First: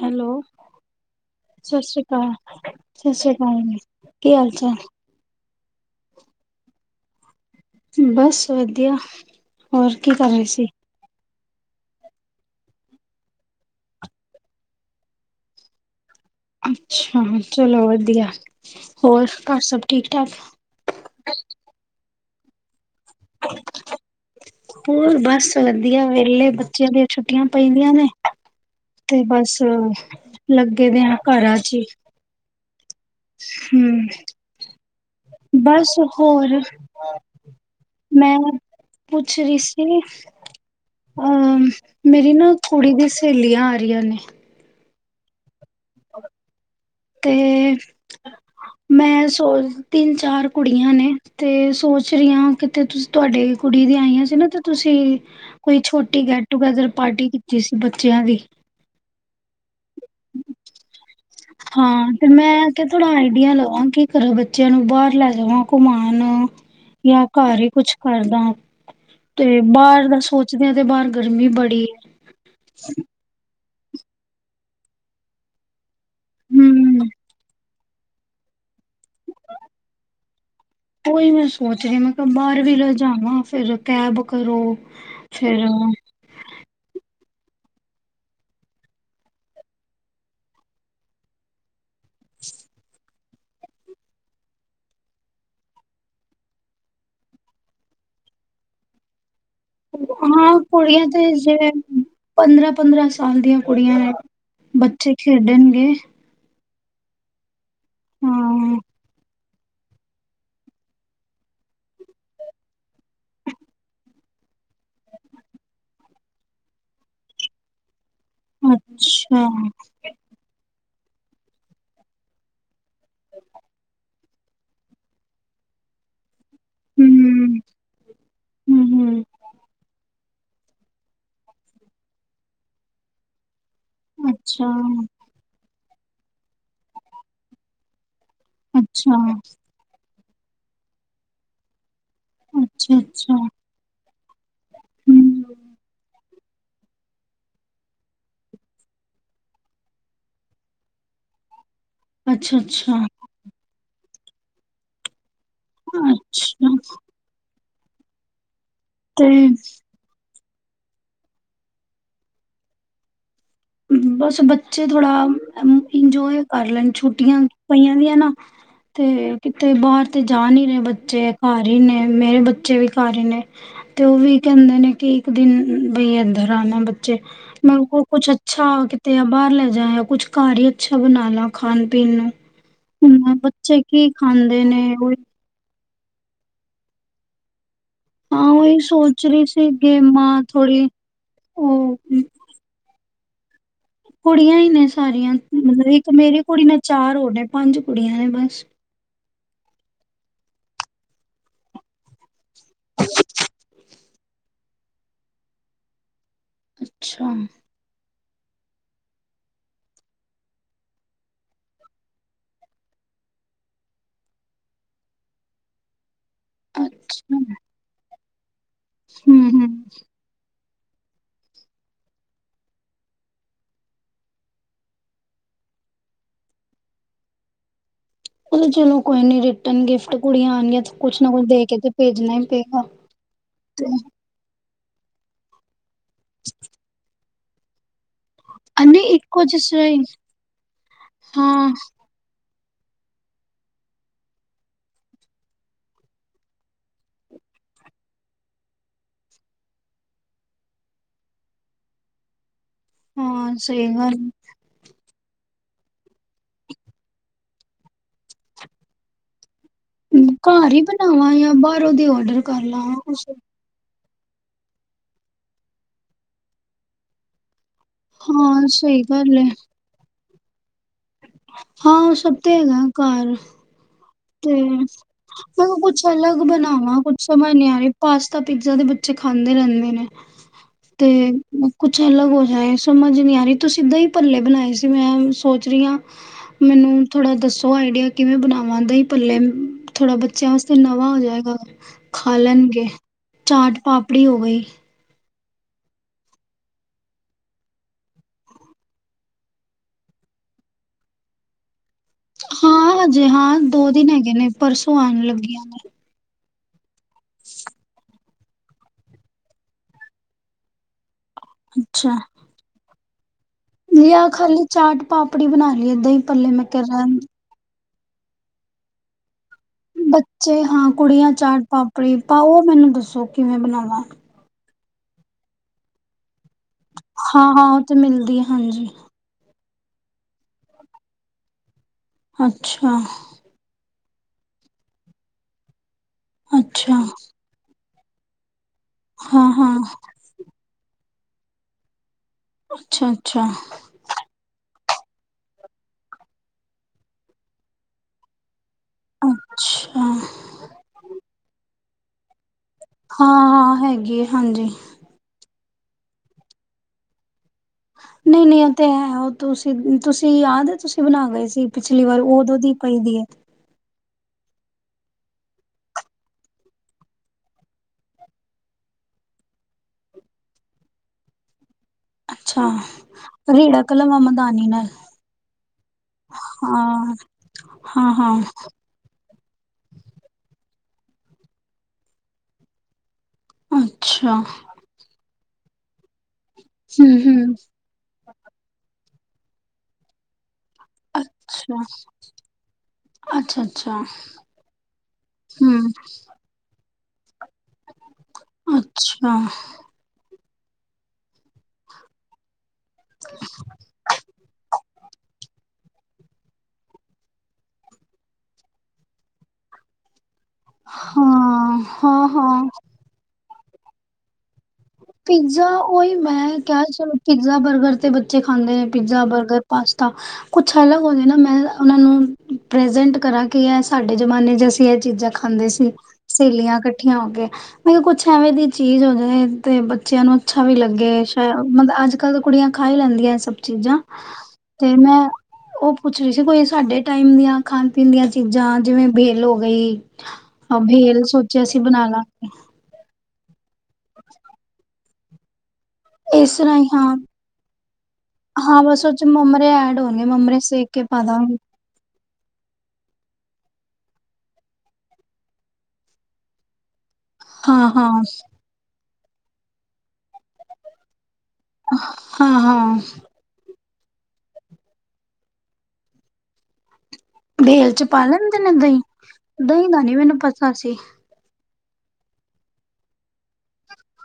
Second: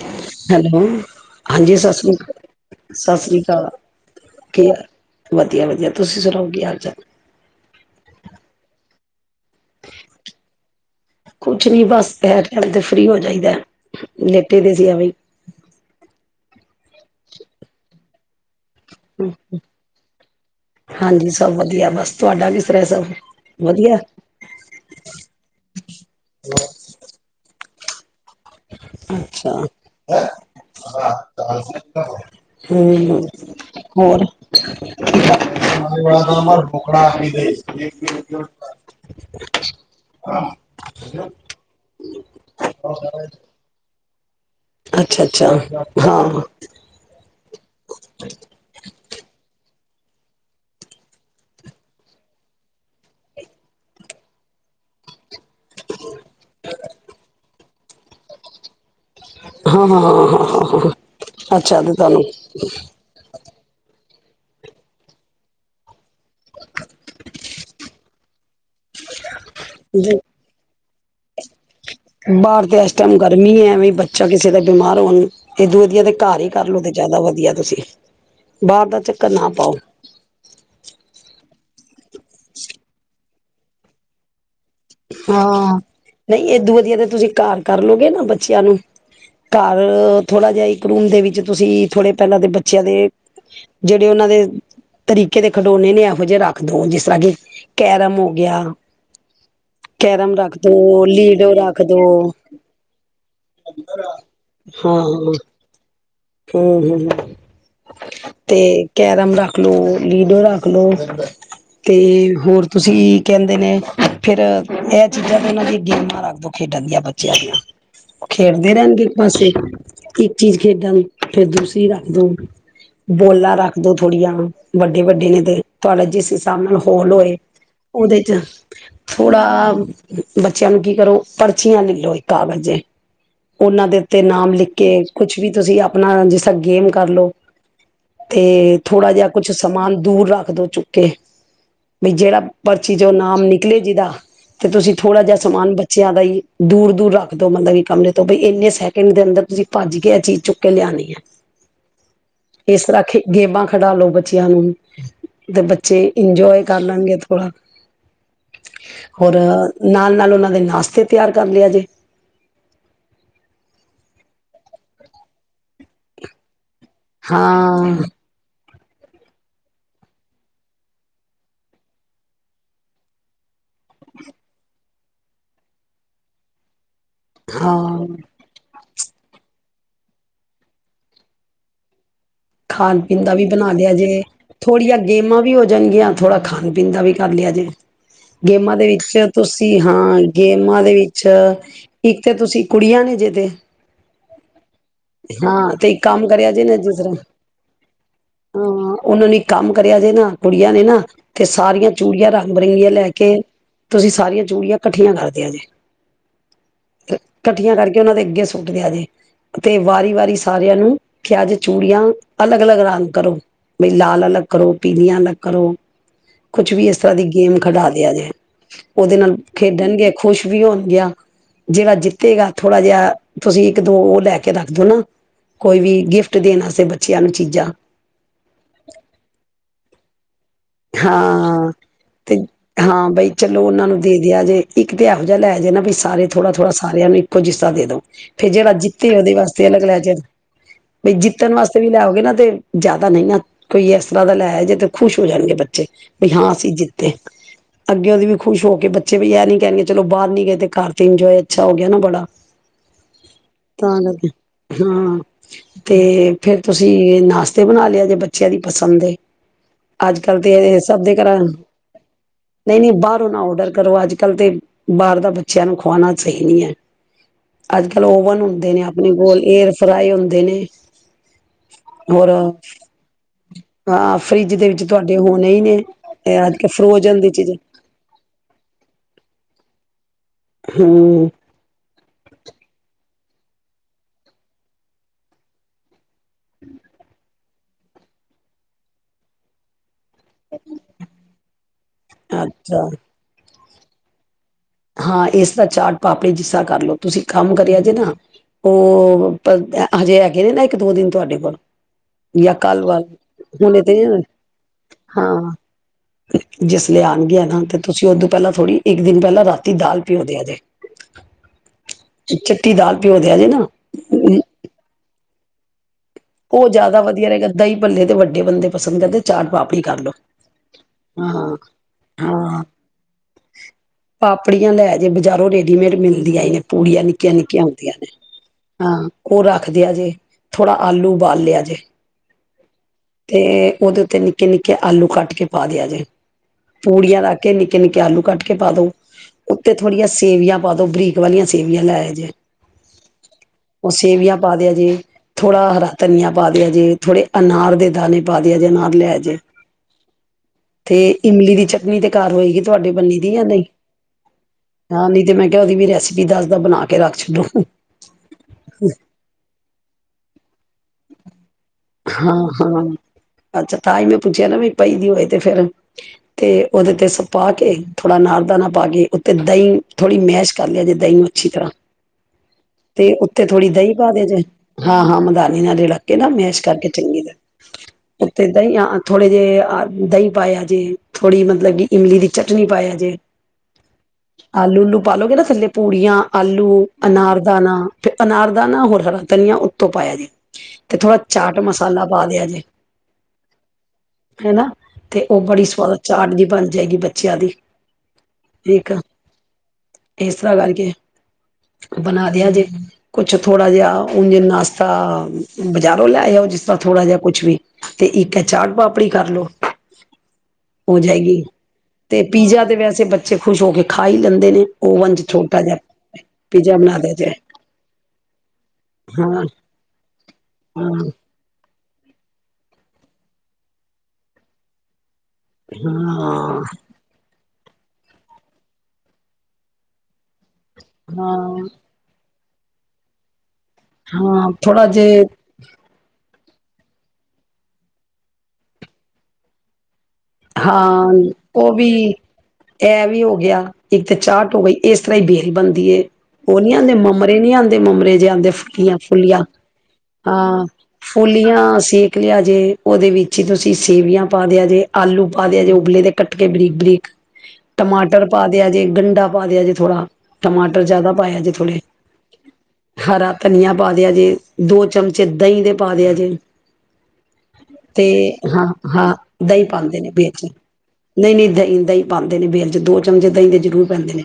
Hello! Hello ਸਤਿ ਸ੍ਰੀ ਅਕਾਲ ਸਤ ਸ੍ਰੀ- ਅਕਾਲ ਜੀ ਕੀ ਹਾਲ ਚਾਲ ਵਧੀਆ -ਵਧੀਆ ਤੁਸੀਂ ਸੁਣਾਓ, ਕੀ ਹਾਲ- ਚਾਲ ਬਸ ਵਧੀਆ, ਹੋਰ ਕੀ ਕਰ ਰਹੇ ਸੀ। ਕੁਛ ਨੀ ਬਸ ਇਹ ਟਾਈਮ ਤੇ ਫ੍ਰਰੀ ਹੋ ਜਾਈਦਾ ਲੇਟੇ ਵੇ ਸੀ ਐਵੇ ਅੱਛਾ, ਚਲੋ ਵਧੀਆ ਹੋਰ ਘਰ ਸਭ ਠੀਕ ਠਾਕ [unintelligible] ਹਾਂਜੀ ਸਭ ਵਧੀਆ ਬਸ ਤੁਹਾਡਾ ਕਿਸ ਤਰ੍ਹਾਂ ਹੈ ਸਭ ਵਧੀਆ [unintelligible] ਹੋਰ ਬਸ ਵਧੀਆ ਵੇਹਲੇ ਬੱਚਿਆਂ ਦੀਆਂ ਛੁੱਟੀਆਂ ਪੈਂਦੀਆਂ ਨੇ, ਤੇ ਅੱਛਾ ਬਸ ਲੱਗੇ ਵੇ ਹਾ ਘਰਾਂ ਚ ਹੀ। ਹੂੰ ਹਮ ਹੋਰ, ਬਸ ਹੋਰ ਮੈਂ ਪੁੱਛ ਰਹੀ ਸੀ ਅਹ [unintelligible] ਮੇਰੀ ਨਾ, ਕੁੜੀ ਦੀ ਸਹੇਲੀਆਂ [unintelligible] ਕਰ ਜਾਂੇ ਅੱਛਾ -ਅੱਛਾ, ਹਾਂ। ਤੇ, ਮੈਂ ਸੋ ਤਿੰਨ ਚਾਰ ਕੁੜੀਆਂ ਨੇ, ਤੇ ਸੋਚ ਰਹੀ ਹਾਂ ਕਿਤੇ ਤੁਸੀਂ ਤੁਹਾਡੇ ਕੁੜੀ ਦੀ ਆਈਆਂ ਸੀ ਨਾ ਤੇ ਤੁਸੀਂ- ਕੋਈ ਛੋਟੀ ਗੈਟ ਟੂਗੇੈਦਰ ਪਾਰਟੀ ਕੀਤੀ ਸੀ। ਬੱਚਿਆਂ ਦੀ ਹਾਂਾਂ ਅੱਛਾ ਤੇ ਹਾਂ ਤੁਹਾਨੂੰ ਘੋ ਬੱਚਿਆਂ ਨੂੰ ਬਾਹਰ ਲੈ ਜਾਵਾਂ ਘੁਮਾ- ਜਾਂ ਘਰ ਹੀ ਕੁਛ ਕਰਦਾ ਹਾ ਤੇ ਬਾਹਰ ਦਾ ਸੋਚਦੇ ਹਾਂ ਤੇ ਬਾਹਰ ਗਰਮੀ ਬੜੀ ਵੀ ਬੱਚਾ ਕਿਸੇ ਦੇ ਬਿਮਾਰ ਹੋਣ ਇਦੂ ਵਦੀਆਂ ਤੇ ਘਰ ਹੀ ਕਰਲੋ ਤੇ ਹਮ ਜ਼ਿਆਦਾ ਵਧੀਆ ਤੁਸੀਂ ਬਾਹਰ ਦਾ ਚੱਕਕਰ ਕੋਈ ਮੈਂ ਸੋਚ ਰਹੀ ਮੈਂ ਕਿਹਾ ਬਾਹਰ ਵੀ ਲੈਜਵਾਂ ਫਿਰ ਕੈਬ ਕਰੋ ਫਿਰ ਹਾਂ ਨਹੀਂ ਏਦੋ ਵਧੀਆ ਤੇ ਤੁਸੀਂ ਘਰ ਕਰਲੋਗੇ ਨਾ ਬੱਚਿਆਂ ਨੂੰ ਘਰ ਥੋੜਾ ਜਿਹਾ ਇੱਕ ਰੂਮ ਦੇ ਵਿੱਚ ਤੁਸੀਂ ਥੋੜੇ ਪਹਿਲਾਂ ਦੇ ਬੱਚਿਆਂ ਦੇ ਜਿਹੜੇ ਉਹਨਾਂ ਦੇ ਤਰੀਕੇ ਦੇ ਖਿਡੋਣੇ ਨੇ ਇਹੋ ਜਿਹੇ ਰੱਖ ਦੋ ਜਿਸ ਤਰ੍ਹਾਂ ਕਿ ਕੈਰਮ ਹੋ ਗਿਆ ਕੈਰਮ ਹਾਂ ਰੱਖ ਦੋ ਕੁੜੀਆਂ ਤੇ ਲੀਡੋ ਜੇ ਰੱਖ ਦੋ ਪੰਦਰਾਂ ਪੰਦਰਾਂ ਸਾਲ ਦੀਆਂ ਕੁੜੀਆਂ ਨੇ ਬੱਚੇ ਖੇਡਣਗੇ ਹਮ ਹਮ ਤੇ ਹਾਂ ਕੈਰਮ ਰੱਖ ਲੋ ਲੀਡੋ ਰੱਖ ਲੋ ਤੇ ਹੋਰ ਤੁਸੀਂ ਕਹਿੰਦੇ ਨੇ ਫਿਰ ਇਹ ਚੀਜ਼ਾਂ ਤੇ ਇਹਨਾਂ ਦੀਆਂ ਗੇਮਾਂ ਰੱਖ ਦੋ ਖੇਡਣ ਦੀਆਂ ਬੱਚਿਆਂ ਦੀਆਂ ਖੇਡਦੇ ਰਹਿਣਗੇ ਇੱਕ ਅੱਛਾ ਪਾਸੇ ਹਮ ਇੱਕ ਚੀਜ਼ ਖੇਡਾਂ ਨੂੰ ਫਿਰ ਦੂਸਰੀ ਰੱਖਦੋ ਬੋਲਾਾਂ ਰੱਖਦੋ ਥੋੜੀੀਆਂ ਵੱਡੇ ਵੱਡੇ ਨੇ ਤੇ ਤੁਹਾਡਾ ਜਿਸ ਸ਼ਾਮ ਮਾਹੌਲ ਹੋਏ ਹਮ ਉਹਦੇ ਚ ਹਮ ਥੋੜਾ ਬੱਚਿਆਂ ਨੂੰ ਕੀ ਕਰੋ ਪਰਚੀਆਂ ਲੈਲੋ ਇੱਕ ਕਾਗਜ਼ੇ ਉਹਨਾਂ ਦੇ ਉੱਤੇ ਨਾਮ ਅੱਛਾ ਲਿਖ ਕੇ ਕੁਛ ਵੀ ਤੁਸੀਂ ਆਪਣਾ ਜਿਸ ਤਰ ਗੇਮ ਕਰਲੋ ਤੇ ਥੋੜ੍ਹਾ ਅੱਛਾ ਜਿਹਾ ਕੁਛ ਸਮਾਨ ਦੂਰ ਰੱਖ ਕਦੋਂ ਚੁੱਕੇ ਬਈ ਜਿਹੜਾ ਪਰਚੀ ਅੱਛਾ ਚੋਂ ਅੱਛਾ ਨਾਮ ਨਿਕਲੇ ਜਿਹਦਾ ਤੇ ਤੁਸੀਂ ਥੋੜ੍ਹਾ ਜਿਹਾ ਹਮ ਸਮਾਨ ਬੱਚਿਆਂ ਦਾ ਹੀ ਦੂਰ ਦੂਰ ਰੱਖ ਦਿਓ ਬੰਦਾ ਵੀ ਕਮਰੇ ਤੋਂ ਬ ਇੰਨੇ ਸੈਕਿੰਡ ਦੇ ਅੰਦਰ ਤੁਸੀਂ ਭੱਜ ਕੇ ਇਹ ਚੀਜ਼ ਚੁੱਕ ਕੇ ਲਿਆਉਣੀ ਹੈ ਅੱਛਾ ਇਸ ਤਰ੍ਹਾਂ ਅੱਛਾ ਖ ਗੇਮ ਖੜਾ ਲੋ [unintelligible] ਤੇ ਬੱਚੇ ਇੰਜੋਏ ਅੱਛਾ ਕਰ ਲੈਣਗੇ ਥੋੜ੍ਹਾ ਹੋਰ ਤੇ ਨਾਲ ਨਾਲ ਉਹਨਾ ਦੇ ਨਾਸ਼ਤੇ ਤਿਆਰ ਕਰ ਲਿਆ ਜੇ ਬਸ ਬੱਚੇ ਥੋੜਾ ਇੰਜੋਏ ਕਰ ਲੈਣ ਛੁੱਟੀਆਂ ਪਈਆਂ ਹਾਂ ਦੀਆਂ ਨਾ ਤੇ ਕਿਤੇ ਬਾਹਰ ਤੇ ਜਾ ਨ ਰਹੇ ਬੱਚੇ ਘਰ ਹੀ ਨੇ ਮੇਰੇ ਬੱਚੇ ਵੀ ਘਰ ਹੀ ਨੇ ਤੇ ਉਹ ਵੀ ਕਹਿੰਦੇ ਨੇ ਕਿ ਇੱਕ ਦਿਨ ਬਈ ਇੱਧਰ ਆਉਣਾ ਮੈਂ ਉਹ ਹਾਂ ਕੁਛ ੱਛ ਕਿਤੇ ਆ ਬਾਹਰ ਲੈ ਜਾਇ ਆ ਕੁਛ ਘਰ ਹੀ ਅੱਛਾ ਬਣਾ ਲਾ ਖਾਣ ਪੀਣ ਨੂੰ ਖਾਣ ਪੀਣ ਦਾ ਹੂੰ, ਵੀ ਬਣਾ ਬੱਚੇ ਲਿਆ ਜੇ ਕੀ ਖਾਂਦੇ ਨੇ ਥੋੜ੍ਹੀ ਜਿ ਉਹੀ ਗੇਮਾਂ ਵੀ ਹੋ ਜਾਣਗੀਆਂ ਥੋੜਾ ਖਾਣ ਪੀਣ ਦਾ ਵੀ ਕਰ ਲਿਆ ਜੇ ਹਾਂ ਗੇਮਾਂ ਉਹੀ ਦੇ ਸੋਚ ਵਿੱਚ, ਰਹੀ ਸੀ ਤੁਸੀਂ ਹਾਂ ਗੇਮਾਂ ਥੋੜ੍ਹੀ ਦੇ ਵਿੱਚ, ਉਹ ਇੱਕ ਤਾਂ ਤੁਸੀਂ ਕੁੜੀਆਂ ਨੇ ਜੇ ਅਤੇ ਕੁੜੀਆਂ ਹੀ ਨੇ ਸਾਰੀਆਂ, ਮਤਲਬ ਇੱਕ ਕੰਮ ਮੇਰੀ ਕਰਿਆ ਜੇ ਕੁੜੀ ਨਾ ਨੇ ਜਿਸ ਤਰ੍ਹਾਂ ਚਾਰ ਹੋਰ ਨੇੇ ਪੰਜ ਕੁੜੀਆਂ ਨੇ ਬਸ। ਹਾਂ ਉਹਨਾਂ ਨੇ ਕੰਮ ਕਰਿਆ ਜੇ ਨਾ ਕੁੜੀਆਂ ਨੇ ਨਾ ਤੇ ਸਾਰੀਆਂ ਚੂੜੀਆਂ ਰੱਖ ਬਰਿੰਗੀਆਂ ਲੈ ਕੇ ਤੁਸੀਂ ਸਾਰੀਆਂ ਚੂੜੀਆਂ ਇਕੱਠੀਆਂ ਕਰ ਦੀਆਂ ਜੇ ਤੇ ਅੱਛਾ, ਇਕੱਠੀਆਂ ਕਰਕੇ ਉਹਨਾਂ ਦੇ ਅੱਗੇ ਸੁੱਟਦੇ ਆ ਜੇ ਤੇ ਵਾਰੀ- ਵਾਰੀ ਸਾਰਿਆਂ ਨੂੰ ਕਿਹਾਜੇ ਚੂੜੀਆਂ ਅਲੱਗ- ਅਲੱਗ ਰੰਗ ਕਰੋ ਬਈ ਲਾਲ ਅਲੱਗ ਕਰੋ ਪੀਲੀਆਂ ਅਲੱਗ ਕਰੋ ਕੁਛ ਵੀ ਇਸ ਤਰ੍ਹਾਂ ਦੀ ਅੱਛਾ ਗੇਮ ਖਿਡਾ ਦਿਆ ਜੇ। ਉਹਦੇ ਨਾਲ ਹੂੰ, ਹੂੰ। ਖੇਡਣਗੇ ਖੁਸ਼ ਵੀ ਹੋਣ ਗਿਆ ਜਿਹੜਾ ਜਿੱਤੇਗਾ ਥੋੜਾ ਜਿਹਾ ਤੁਸੀਂ ਇੱਕ -ਦੋ ਉਹ ਲੈ ਕੇ ਰੱਖਦੋ ਨਾ, ਕੋਈ ਵੀ ਗਿਫਟ ਦੇਣਸੇ ਬੇ ਬੱਚਿਆਂ ਨੂੰ ਚੀਜ਼ਾਂ ਚਲੋ- ਚਲੋ ਕੋਈ ਨੀ ਰਿਟਰਨ ਗਿਫਟ ਕੁੜੀਆਂ ਆਣਗੀਆਂ ਤੇ ਕੁਛ ਨਾ ਕੁਛ ਦੇ ਹਾਂ ਕੇ ਭੇਜਣਾ ਤੇ ਹੀ ਪਏਗਾ। ਹਾਂ ਬਈ ਚਲੋ ਉਹਨਾਂ ਨੂੰ ਦੇ ਦਿਆ ਜੇ ਇੱਕ ਤੇ ਇਹੋ ਜਿਹਾ ਲੈ ਜਾਣਾ ਵੀ ਸਾਰੇ ਥੋੜਾ- ਥੋੜਾ ਸਾਰਿਆਂ ਨੂੰ ਜਿਸ ਤਰਾਂ ਦੇ ਦੋ ਫੇਰ ਜਿਹੜਾ ਨਹੀਂ ਜਿੱਤੇ ਉਹਦੇ ਇੱਕੋ ਵਾਸਤੇ ਜਿਸ ਅਲੱਗ ਤਰ੍ਹਾਂ ਲੈ ਹੀ ਜਾ ਬਈ ਜਿੱਤਣ ਹਾਂ, ਵਾਸਤੇ ਵੀ ਲੈਓਗੇ ਨਾ ਤੇ ਜ਼ਿਆਦਾ ਨਹੀਂ ਨਾ ਕੋਈ ਇਸ ਤਰ੍ਹਾਂ ਦਾ ਲੈ ਜੇ ਤੇ ਖੁਸ਼ ਹੋ ਜਾਣਗੇ। ਬੱਚੇ। ਵੀ ਹਾਂ ਅਸੀਂ ਜਿੱਤੇ, ਅੱਗੇ ਉਹਦੇ ਵੀ ਖੁਸ਼ ਹੋ ਕੇ ਬੱਚੇ ਵੀ ਇਹ ਨੀ ਕਹਿਣਗੇ ਚਲੋ ਬਾਹਰ ਨੀ ਗਏ ਤੇ ਘਰ ਤੇ ਇੰਜੋਏ ਅੱਛਾ ਹੋ ਗਿਆ ਨਾ ਬੜਾ। ਹਾਂ ਸਹੀ ਤਾਂ ਗੱਲ ਕਰ ਹਾਂ। ਤੇ ਫਿਰ ਤੁਸੀਂ ਨਾਸ਼ਤੇ ਬਣਾ ਲਿਆ ਜੇ ਬੱਚਿਆਂ ਦੀ ਪਸੰਦਦੇ। ਘਰ ਹੀ ਬਣਾਵਾਂ ਜਾਂ ਬਾਹਰੋਂ ਦੇ ਆਰਡਰ ਕਰ ਨਹੀਂ ਬਾਹਰੋਂ ਲਾਵਾਂ। ਨਾ ਔਡਰ ਕਰੋ ਅੱਜ ਕੱਲ੍ਹ ਤੇ ਬਾਹਰ ਦਾ ਬੱਚਿਆਂ ਨੂੰ ਖਵਾਉਣਾ ਸਹੀ ਨਹੀਂ ਹੈ। ਅੱਜ ਕੱਲ੍ਹ ਓਵਨ ਹਾਂ ਹੁੰਦੇ ਨੇ ਸਹੀ ਆਪਣੇ ਗੱਲ ਕੋਲ ਏ ਏਅਰ ਫਰਾਈ ਹੁੰ ਦੇ ਨੇ ਹਾਂ ਉਹ ਸਭ ਹੋਰ ਤੇ ਹੈਗਾ ਕਾਰ ਹਾਂ ਫਰਿੱਜ ਦੇ ਵਿੱਚ ਤੁਹਾਡੇ ਹੋਣੇ ਹੀ ਮ ਨੇ ਕੁੱਛ ਅਲੱਗ ਅੱਜ ਕੱਲ ਬਣਾਵਾਂ ਫਰੋਜਨ ਕੁੱਛ ਦੀ ਚੀਜ਼ ਸਮਝ ਨੀ ਆਰੇ ਪਾਸਤਾ- ਪੀਜ਼ਾ ਦੇ ਬੱਚੇ ਖਾਂਦੇ ਰਹਿੰਦੇ ਨੇ। ਤੇ ਹੂੰ ਕੁੱਛ ਅਲੱਗ ਹੋ ਜਾਏ ਸਮਝ ਨਹੀਂ ਆ। ਤੁਸੀਂ ਦਹੀ -ਭਲੇ ਬਣਾਏ ਸੀ ਮੈਂ ਸੋਚ ਰਹੀ ਹਾਂ ਮੈਨੂੰ ਥੋੜਾ ਦੱਸੋ ਆਈਡੀਆ ਕਿਵੇਂ ਬਣਾਵਾਂ ਦਾਂ ਹੀ। ਪੁੱਲ ਥੋੜਾ ਬੱਚਿਆਂ ਵਾਸਤੇ ਨਵਾਂ ਹੋ ਜਾਏਗਾ ਖਾ ਲਣਗੇ ਅੱਛਾ ਚਾਟ ਪਾਪੜੀ ਹੋ ਗਈ। ਹਾਂ ਇਸਦਾ ਚਾਟ ਪਾਪੜੀ ਜਿਸਾ ਕਰ ਲਓ ਤੁਸੀਂ ਕੰਮ ਕਰਿਆ ਜੇ ਨਾ ਉਹ ਹਜੇ ਹੈਗੇ ਨੇ ਨਾ ਇੱਕ ਦੋ ਦਿਨ ਤੁਹਾਡੇ ਕੋਲ। ਜਾਂ ਕੱਲ ਹਾਂ ਵੱਲ ਹਜੇ ਹਾਂ ਹੁਣੇ ਦੋ ਤੇ ਦਿਨ ਹੈਗੇ ਨੇ ਪਰਸੋਂ ਆਉਣ ਲੱਗੀਆਂ ਨੇ। ਜੈਸ ਲਿਆ ਆਉਣਗੀਆਂ ਨਾ ਤੇ ਤੁਸੀਂ ਉਧੋਂ ਪਹਿਲਾਂ ਥੜ੍ਹੀ ਇੱਕ ਦਿਨ ਪਹਿਲਾਂ ਰੱਖ ਦਾਲ ਭਿਓ ਦਿਆਜੇ ਅੱਛਾ ਇੱਕ ਚਿੱਟੀ ਦਾਲ ਭਿਓ ਦਿਆ ਜੇ ਨਾ ਜਾਂ ਖਾਲੀ ਚਾਟ ਪਾਪ ੜੀ ਬਣਾ ਲਈਏ। ਦਹੀਂ ਭੱਲੇ ਮੈਂ ਉਹ ਕਹਿ ਜ਼ਿਆਦਾ ਰਿਹਾ ਵਧੀਆ ਨੇ ਗੱਦਾ ਹੀ ਬੱਲੇ ਦੇ ਵੱਡੇ ਬੰਦੇ ਪਸੰਦ ਕਰਦੇ ਚਾਟ ਪਾਪੜੀ ਕਰ ਲਓ ਬੱਚੇ ਹਾਂ ਕੁੜੀਆਂ ਹਾਂ ਚਾਟ ਪਾਪੜੀ ਪਾਓ ਹਾਂ ਮੈਨੂੰ ਦੱਸੋ ਕਿਵੇਂ ਬਣਾਵਾਂ। ੇ ਬਜ਼ਾਰੋਂ ਰੇਡੀਮੇਡ ਮਿਲਦੀਆਂ ਨੇ। ਪੂੜੀਆਂ ਨਿੱਕੀਆਂ ਨਿੱਕੀਆਂ ਹਾਂ-ਹਾਂ ਉਹ ਹੁੰਦੀਆਂ ਤੇ ਨੇ ਮਿਲਦੀ ਹੈ ਹਾਂਜੀ ਹਾਂ ਘਰਾ ਰੱਖਦੇ ਆ ਜੇ ਥੋੜਾ। ਆਲੂ ਉਬਾਲਿਆ ਜੇ ਅੱਛਾ ਤੇ ਨਿੱਕੇ ਨਿੱਕੇ ਆਲੂ ਕੱਟ ਕੇ ਪਾ ਦਿਆ ਜੇ ਪੂੜੀਆਂ ਰੱਖ ਕੇ ਨ ਨਿੱਕੇ ਨਿੱਕੇ ਆਲੂ ਕੱਟਕੇ ਕੇ ਪਾ ਦੋ ਹਾਂ-ਹਾਂ ਉੱਤੇ ਥੋੜੀਆਂ ਸੇਵੀਆਂ ਪਾ ਦੋ ਬਰੀਕ ਇੱਕ ਵਾਲੀਆਂ ਸੇਵੀਆਂ ਲਾ ਜੇ ਅੱਛਾ-ਅੱਛਾ ਉਹ ਸੇਵੀਆਂ ਪਾ ਦਿਆ ਜੇ ਥੋੜਾ ਹਰਾ ਧਨੀਆ ਪਾ ਦਿਆ ਜੇ ਥੋੜੇ ਅਨਾਰ ਦੇ ਦਾਣੇ ਪਾ ਦੇ ਆ ਜੇ ਅਨਾਰ ਲੈ ਜੇ ਅੱਛਾ ਤੇ ਇਮਲੀ ਦੀ ਚੱਕ [unintelligible] ਤੁਹਾਡੇ ਬਨੀ ਦੀ ਆ ਹਾਂ-ਹਾਂ ਨਹੀਂ ਹੈਗੀ ਹੈ ਹਾਂਜੀ ਹਾਂ ਨਹੀਂ ਤੇ ਮੈਂ ਕਿ ਉਹਦੀ ਵੀ ਰੈਸਪੀ ਦੱਸਦਾ ਬਣਾ ਕੇ ਰੱਖ ਛੱਡੋ ਨਹੀਂ ਨਹੀਂ ਉਹ ਤੇ ਹੈ ਉਹ ਤੁਸੀਂ ਤੁਸੀਂ ਯਾਦ ਤੁਸੀਂ ਬਣਾ ਗਏ ਸੀ ਪਿਛਲੀ ਵਾਰ ਹਾਂ ਉਦੋਂ ਦੀ ਹਾਂ ਪਈ ਦੀ ਹੈ ਅੱਛਾ ਥਾਈ ਮੈਂ ਪੁੱਛਿਆ ਨਾ ਵੀ ਪਈ ਦੀ ਹੋਏ ਤੇ ਫੇਿਰ ਤੇ ਉਹਦੇ ਤੇ ਸ ਪਾ ਕੇ ਥੋੜਾ ਨਾਰ ਦਾਣਾ ਪਾ ਕੇ ਉੱਤੇ ਦਹੀਂ ਥੋੜ੍ਹੀ ਮੈਸ਼ ਕਰ ਲਿਆ ਜੇ ਦਹੀਂ ਨੂੰ ਅੱਛੀ ਤਰ੍ਹਾਂ ਅੱਛਾ ਤੇ ਉੱਥੇ ਥੋੜ੍ਹੀ ਰੇੜਾ ਦਹੀਂ ਪਾ ਕਲਮ ਦੇ ਜੇ ਮਦਾਨੀ ਨਾਲ ਹਾਂ ਹਾਂ ਮਦਾਨੀ ਨਾਲ ਰਲ ਕੇ ਨਾ ਮੈਸ਼ ਕਰ ਹਾਂ ਚੰਗੀ ਤਰ ਹਾਂ-ਹਾਂ ਉੱਥੇ ਦਹੀਂ ਥੋੜੇ ਜਿਹੇ ਦਹੀਂ ਪਾਏਆ ਜੇ ਥੋੜ੍ਹੀ ਮਤਲਬ ਕਿ ਇਮਲੀ ਦੀ ਚਟਨੀ ਪਾਇਆ ਜੇ ਅੱਛਾ ਆਲੂ ਉਲੂ ਪਾਲੋਗੇ ਨਾ ਥੱਲੇ ਪੂੜੀਆਂ ਆਲੂ ਅਨਾਰ ਹੂੰ-ਹੂੰ ਦਾਾਨ ਫ ਅਨਾਰ ਦਾਾਨ ਹੋਰ ਹਰਾ ਤਨੀਆ ਉੱਤੋਂ ਪਾਇਆ ਜਾੇ ਤੇ ਥੋੜਾ ਚਾਟ ਅੱਛਾ ਮਸਾਲਾ ਪਾ ਦਿਆ ਜੇ ਅੱਛਾ-ਅੱਛਾ ਹਨਾ ਤੇ ਉਹ ਬੜੀ ਹੂੰ ਸਵਾਦ ਚਾਟ ਜਿਹੀ ਬਣਦੀ ਜਾਏਗੀ ਬੱਚਿਆਂ ਦੀ ਠੀਕ ਆ ਅੱਛਾ ਇਸ ਰਾ ਕਰਕੇ ਬਣਾ ਦਿਆ ਜੇ ਕੁਛ ਥੋੜਾ ਜਿਹਾ ਹੁਣਝ ਨਾਸ਼ਤਾ ਜਾਰੋਂ ਲੈ ਹੋ ਜਿਸਦਾ ਥੋੜ੍ਹਾ ਜਿਹਾ ਕੁੱ ਵੀ ਤੇ ਇੱਕ ਹੈ ਚਾਟ ਪਾਪੜੀ ਕਰਲੋ ਹੋ ਜਾਏਗੀ ਹਾਂ ਤੇ ਹਾਂ-ਹਾਂ ਪੀਜ਼ਾ ਦੇ ਵੈਸੇ ਬੱਚੇ ਖੁਸ਼ ਹੋ ਕੇ ਖਾ ਹੀ ਲੈਂਦੇ ਨੇ ਓਵਨ ਚ ਛੋਟਾ ਪੀਜ਼ਾ ਜਿਹਾ ਉਹੀ ਮੈਂ ਪੀਜ਼ਾ ਕਿਆ ਬਣਾ ਚਲੋ ਦਿਆ ਜਾਏ ਪੀਜ਼ਾ ਬਰਗਰ ਤੇ ਬੱਚੇ ਖਾਂਦੇ ਨੇ। ਪੀਜ਼ਾ, ਹਾਂ ਬਰਗਰ, ਪਾਸਤਾ ਕੁਛ ਅਲਗ ਹਾਂ ਹੋਜੇ ਨਾ। ਮੈਂ ਉਨਾਂ ਨੂੰ ਪ੍ਰੈਜੈਂਟ ਕਰਾਂ। ਕੀ ਐ ਸਾਡੇ ਜ਼ਮਾਨੇ ਚ ਅਸੀਂ ਇਹ ਚੀਜ਼ਾਂ- ਖਾਂਦੇ ਸੀ ਹਾਂ ਸਹੇਲੀਆਂ ਇਕੱਠੀਆਂ ਹੋ ਕੇ। ਹੁਣ ਕੁਛ ਐਵੇਂ ਦੀ ਚੀਜ਼ ਹੋਜੇ। ਤੇ ਬੱਚਿਆਂ ਨੂੰ- ਅੱਛਾ ਵੀ ਲੱਗੇ ਸ਼ਾਇ ਹਾਂ ਮਤਬ ਅੱਜ ਕੱਲ੍ਹ- ਕੁੜੀਆਂ ਖਾ ਈ ਲੈਂਦੀਆਂ ਸਭ। ਚੀਜ਼ਾਂ ਹਾਂ ਥੋੜਾ -ਤੇ ਮੈਂ ਜੇ ਉਹ ਪੁੱਛ ਰਹੀ ਜੇ ਕੋਈ ਸਾਡੇ ਟਾਈਮ ਦੀਆਂ ਖਾਣ ਪੀਣ ਦੀਆਂ ਚੀਜ਼ਾਂ। ਜਿਵੇਂ ਬੇਲ ਹੋ ਗਈ। ਹਾਂ ਭੇਲ ਸੋਚਿਆ ਉਹ ਸੀ ਵੀ। ਬਣਾ ਲਾਂਗੇ ਇਹ ਵੀ ਹੋ ਗਿਆ। ਇੱਕ ਤੇ ਚਾਰਟ ਹੋ ਗਈ। ਇਸ- [unintelligible] ਇਸ ਉਹ ਨੀ ਤਰ੍ਹਾਂ ਹੀ ਆਂਦੇ ਹਾਂ ਮਮਰੇ ਨੀ ਆਂਦੇ ਮਮਰੇ ਜੇ ਆਂਦੇ ਹਾਂ ਫੁੱਲੀਆਂ। ਬਸ ਉਹ ਚ ਫੁੱਲੀਆਂ ਮਮਰੇ ਐਡ ਹੋਣਗੇ ਮਮਰੇ -ਹਾਂ ਸੇਕ ਕੇ ਪਾ ਦਾਂਗੀ ਫੁੱਲੀਆਂ ਸੇਕ ਲਿਆ ਜੇ ਉਦੇ ਵਿੱਚ- ਤੇ ਤੁਸੀਂ ਸੇਵੀਆਂ ਪਾ ਦਿਆ ਜੇ। ਆਲੂ ਪਾ ਦਿਆ ਜੇ ਉਬਲੇ ਦੇ ਕੱਟ ਕੇ ਬਰੀਕ ਬਰੀਕ। ਹਾਂ ਹਾਂ ਟਮਾਟਰ ਪਾ ਦਿਆ ਜੇ। ਗੰਡਾ- ਪਾ ਦਿਆ ਜੇ ਥੋੜਾ। ਟਮਾਟਰ ਜਾਦਾ ਪਾਇਆ ਜੇ। ਥੋੜੇ ਹਾਂ ਹਾਂ -ਹਰਾ ਧਨੀਆ। ਪਾ ਦਿਆ ਜੇ। ਦੋ ਚਮਚੇ ਦਈਂ ਦੇ ਪਾ ਦਿਆ ਜੇ। ਬੇਲ ਚ ਤੇ ਪਾ ਲੈਂਦੇ ਹਾਂ ਨੇ ਦਈਂ। ਹਾਂ ਦਹੀਂ ਦਈਂ- ਪਾਂਦੇ -ਨਹੀਂ ਨਹੀਂ ਦਈਂ -ਦਈਂ ਪਾਂਦੇ ਨੇ ਬੇਲ 'ਚ। ਦੋ ਚਮਚੇ ਦਈਂ ਦੇ ਜ਼ਰੂਰ ਪੈਂਦੇ ਨੇ।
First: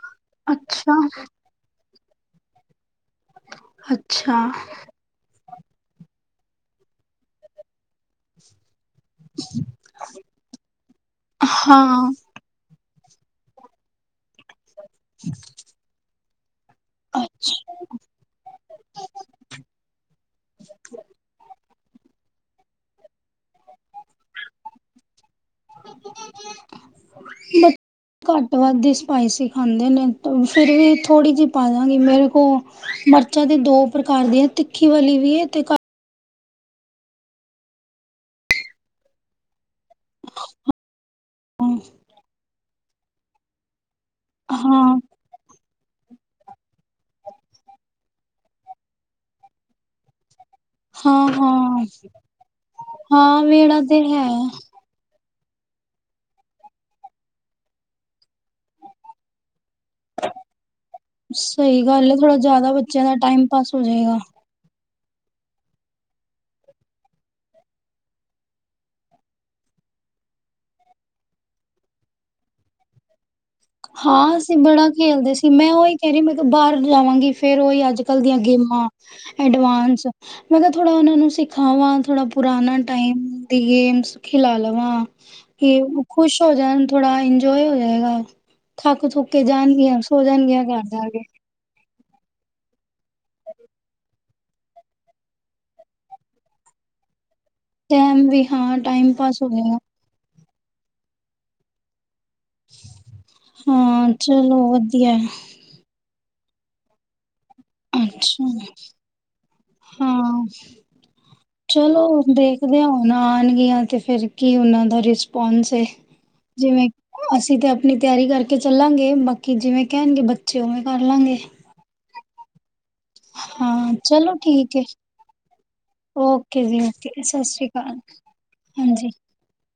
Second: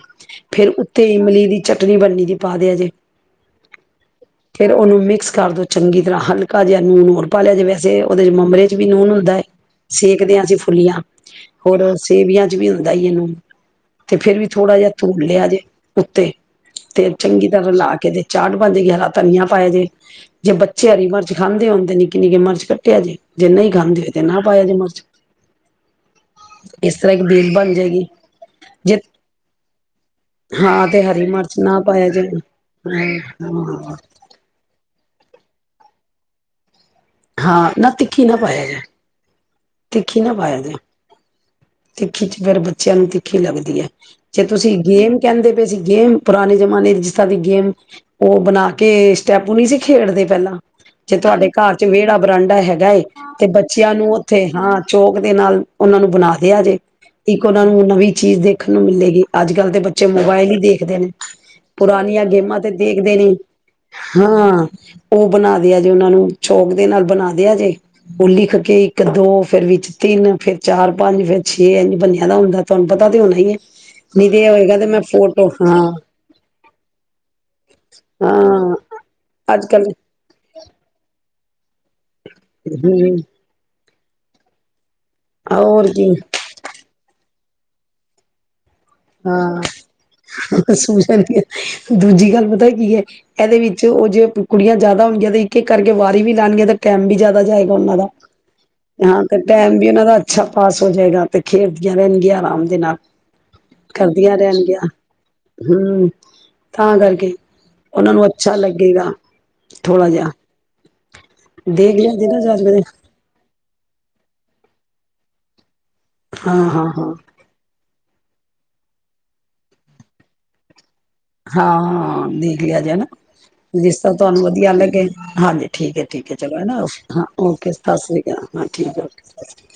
ਫੇਰ ਅੱਛਾ ਉੱਤੇੇ ਇਮਲੀ ਦੀ ਚੱਟ- ਚਟਨੀ ਬਣੀ ਦੀ ਪਾ ਦਿਆ ਜੇ। ਅੱਛਾ ਫੇਰ ਉਹਨੂੰ ਮਿਕਸ ਕਰ ਦੋ। ਚੰਗੀ ਤਰ੍ਹਾਂ ਹਲਕਾ ਜਿਹਾ ਨੂਨ ਹੋਰ ਪਾ ਲਿਆ ਜੇ ਵੈਸੇ ਉਦੇ' ਚ ਮੂਮਰੇ ਵੀ ਨੂਨ ਹੁੰਦਾ ਏ। ਸੇਵ- ਸੀ ਫੁੱਲੀਆਂ ਹੋਰ ਹਾਂ ਸੇਵੀਆਂ'ਚ ਵੀ। ਵੀ ਹੁੰਦਾ ਏ ਨੂਨ। ਤੇ ਫੇਰ ਵੀ ਥੋੜਾ ਜਿਹਾ ਧੂੜ ਲਿਆ ਜੇ ਉੱਤੇ ਤੇ ਚੰਗੀ ਤਰ੍ਹਾਂ ਰਲਾ ਕੇ ਤੇ ਚਾਟ ਬਣ ਜੇ ਗੀ। ਹਰਾ ਧਨੀਆ ਪਾਇਆ ਜੇ। ਜੇ ਬੱਚੇ ਹਰੀ ਮਿਰਚ ਖਾਂਦੇ ਹੋਣ- ਤੇ ਨਿੱਕੀ -ਨਿੱਕੀ ਮਰਚ ਕੱਟਿਆ ਜੇਜੇ ਨਹੀਂ ਖਾਂਦੇ ਤੇ ਨਾ ਪਾਇਆ ਜੇ ਮਰ- ਤਰ੍ਹਾਂ ਇੱਕ ਬੇਲ ਬਣ ਜਾਏਗੀ ਘੱਟ ਵੱਧ ਦੀ ਜੇ ਸਪਾਈਸੀ ਖਾਂਦੇ ਨੇ। ਫਿਰ ਹਾਂ ਵੀ ਤੇ ਹਰੀ ਥੋੜ੍ਹੀ ਜਿਹੀ ਮਿਰਚ ਪਾ ਨਾ ਦਾਂਗੀ। ਪਾਇਆ ਮੇਰੇ ਜਾਏ ਕੋਲ ਮਿਰਚਾਂ ਦੀਆ ਦੋ ਹਾਂ ਪ੍ਰਕਾਰ ਦੀਆਂ ਤਿੱਖੀਆਂ- ਕਿ ਵਾਲ ਲ ਵੀ ਹੈ ਤੇ ਹਾਂ ਨਾ ਤਿੱਖੀ ਨਾ ਪਾਇਆ ਤਖੀ ਨਾ ਪਾਇਆ ਜੇ ਖਿੱਚ ਫਿਰ ਬੱਚਿਆਂ ਨੂੰ ਤਿੱਖ [inaudible] ਜੇ ਤੁਸੀਂ ਹਾਂ ਗੇਮ ਕਹਿੰਦੇ ਪਏ ਸੀ ਗੇਮ ਪੁਰਾਣੇ ਬਣਾ ਕੇ ਸਟੈਪੂ ਨਹੀਂ ਸੀ ਖੇਡਦੇ ਪਹਿਲਾਂ ਜੇ ਹਾਂ ਤੁਹਾਡੇ ਘਰ ਚ ਹਾਂ ਵਿਹੜਾ ਬਰਾਂਡਾ ਹੈਗਾ ਏ ਹਾਂ ਤੇ ਵੇੜਾ ਬੱਚਿਆਂ ਤੇ ਨੂੰ ਹੈ ਉੱਥੇ ਹਾਂ ਚੋਕ ਦੇ ਨਾਲ ਉਹਨਾਂ ਨੂੰ ਬਣਾ ਦਿਆ ਜੇ ਇੱਕ ਉਹਨਾਂ ਨੂੰ ਨਵੀਂ ਚੀਜ਼ ਦੇਖਣ ਨੂੰ ਮਿਲੇਗੀ ਅੱਜ ਕੱਲ੍ਹ ਤੇ ਬੱਚੇ ਮੋਬਾਇਲ ਹੀ ਦੇਖਦੇ ਨੇ ਸਹੀ ਗੱਲ ਹੈ ਪੁਰਾਣੀਆਂ ਥੋੜਾ ਗੇਮਾਂ ਤੇ ਜ਼ਿਆਦਾ ਬੱਚਿਆਂ ਦਾ ਦੇਖਦੇ ਨੀ ਟਾਈਮ ਪਾਸ ਹੋ ਜਾਏਗਾ ਹਾਂ ਉਹ ਬਣਾਦੇ ਆ ਜੇ ਉਹਨਾਂ ਨੂੰ ਚੋਕ ਦੇ ਨਾਲ ਬਣਾਦੇ ਆ ਜੇ ਉਹ ਲਿਖ ਕੇ ਇੱਕ ਦੋ ਫੇਿਰ ਵਿੱਚ ਤਿੰਨ ਫੇਰ ਚਾਰ ਪੰਜ ਫੇਿਰ ਛੇ ਇੰਝ ਬੰਨਿਆਂ ਦਾ ਹੁੰਦਾ ਤੁਹਾਨੂੰ ਪਤਾ ਤੇ ਹੋਣਾ ਹੀ ਹੈ ਨਹੀਂ ਹਾਂ ਤੇ ਇਹ ਅਸੀਂ ਹੋਏਗਾ ਤੇ ਬੜਾ ਮੈਂ ਖੇਲਦੇ ਸੀ ਫੋਟੋ ਮੈਂ ਹਾਂ ਉਹੀ ਕਹਿ ਰਹੀ ਮੈਂ ਕਿਹਾ ਬਾਹਰ ਜਾਵਾਂਗੀ ਫੇਰ ਉਓਹੀ ਅੱਜ ਕੱਲ ਦੀਆਂ ਹਾਂ ਗੇਮਾਂ ਅੱਜ ਕੱਲ ਐਡਵਾਂਸ ਮੈਂ ਕਿਹਾ ਥੋੜਾ ਉਹਨਾ ਨੂੰ ਸਿੱਖ ਖਾਵਾਂ ਥੋੜ੍ਹਾ ਪੁਰਾਣਾ ਹਮ ਟਾਈਮ ਤੇ ਗੇਮਸ ਖਿਲਾ ਲਵਾਂ। ਕਿ ਹੋਰ ਉਹ ਕੀ ਖੁਸ਼ ਹੋ ਜਾਣ ਥੋੜਾ ਇੰਜ ਜੋ ਹੀ ਹੋ ਜਾਏਗਾ। ਥੱਕ ਥੁੱਕ ਕੇ ਹਾਂ ਜਾਣਗੀਆਂ, ਸੋ ਜਾਣਗੀਆਂ ਘਰ ਜਾ ਕੇ। ਸੂਝਣ ਦੂਜੀ ਗੱਲ ਪਤਾ ਕੀ ਐ? ਇਹਦੇ ਵਿੱਚ ਉਹ ਜੇ ਕੁੜੀਆਂ ਜਿਆਦਾ ਹੋਣਗੀਆਂ ਤੇ ਇੱਕ-ਇੱਕ ਕਰਕੇ ਵਾਰੀ ਵੀ ਲਾਉਣਗੀਆਂ ਤੇ ਟਾਈਮ ਵੀ ਜ਼ਿਆਦਾ ਜਾਏਗਾ ਉਹਨਾਂ ਦਾ। ਟਾਈਮ ਵੀ ਟਾਈਮ ਹਾਂ ਤੇ ਪਾਸ ਹੋ ਜਾਏਗਾ ਟਾਈਮ ਵੀ ਉਹਨਾਂ ਦਾ ਅੱਛਾ ਪਾਸ ਹੋ ਜਾਏਗਾ ਤੇ ਖੇਡਦੀਆਂ ਰਹਿਣ ਗੀਆਂ। ਆਰਾਮ ਦੇ ਨਾਲ। ਹਾਂ, ਕਰਦੀਆਂ ਚਲੋ ਰਹਿਣਗੀਆਂ ਵਧੀਆ ਐ। ਹੂੰ ਤਾਂ ਕਰਕੇ ਉਹਨਾਂ ਨੂੰ ਅੱਛਾ। ਲੱਗੇਗਾ ਥੋੜਾ ਜਿਹਾ ਹਾਂ, ਦੇਖ ਲਿਆ ਚਲੋ ਜੇ ਨਾ ਜਾ ਦੇਖਦੇ ਕੇ ਹਾਂ ਹੁਣ ਆਉਣਗੀਆਂ ਅਤੇ ਫਿਰ ਕੀ ਉਹਨਾਂ ਦਾ ਰਿਸਪੋਂਸ ਐ। ਹਾਂ ਹਾਂ ਜਿਵੇਂ ਹਾਂ ਅਸੀਂ ਤਾਂ ਆਪਣੀ ਤਿਆਰੀ ਕਰਕੇ ਚੱਲਾਂਗੇ ਬਾਕੀ ਜਿਵੇਂ ਕਹਿਣਗੇ ਬੱਚੇ ਉਵੇਂ ਕਰ ਲਾਂਗੇ ਹਾਂ। ਦੇਖ ਲਿਆ। ਹਾਂ ਜਿਸ ਤਰ੍ਹਾਂ ਚਲੋ ਤੁਹਾਨੂੰ ਵਧੀਆ ਠੀਕ ਹੈ ਲੱਗੇ। ਹਾਂਜੀ ਠੀਕ ਐ ਠੀਕ ਐ। ਚਲੋ ਓਕੇ ਹਨਾ ਜੀ ਓਕੇ ਹਾਂ ਸਤਿ ਸ੍ਰੀ ਓਕੇ ਸਤਿ ਸ੍ਰੀ ਅਕਾਲ ਹਾਂ ਠੀਕ ਐ ਹਾਂਜੀ ਓਕੇ ਸਤਿ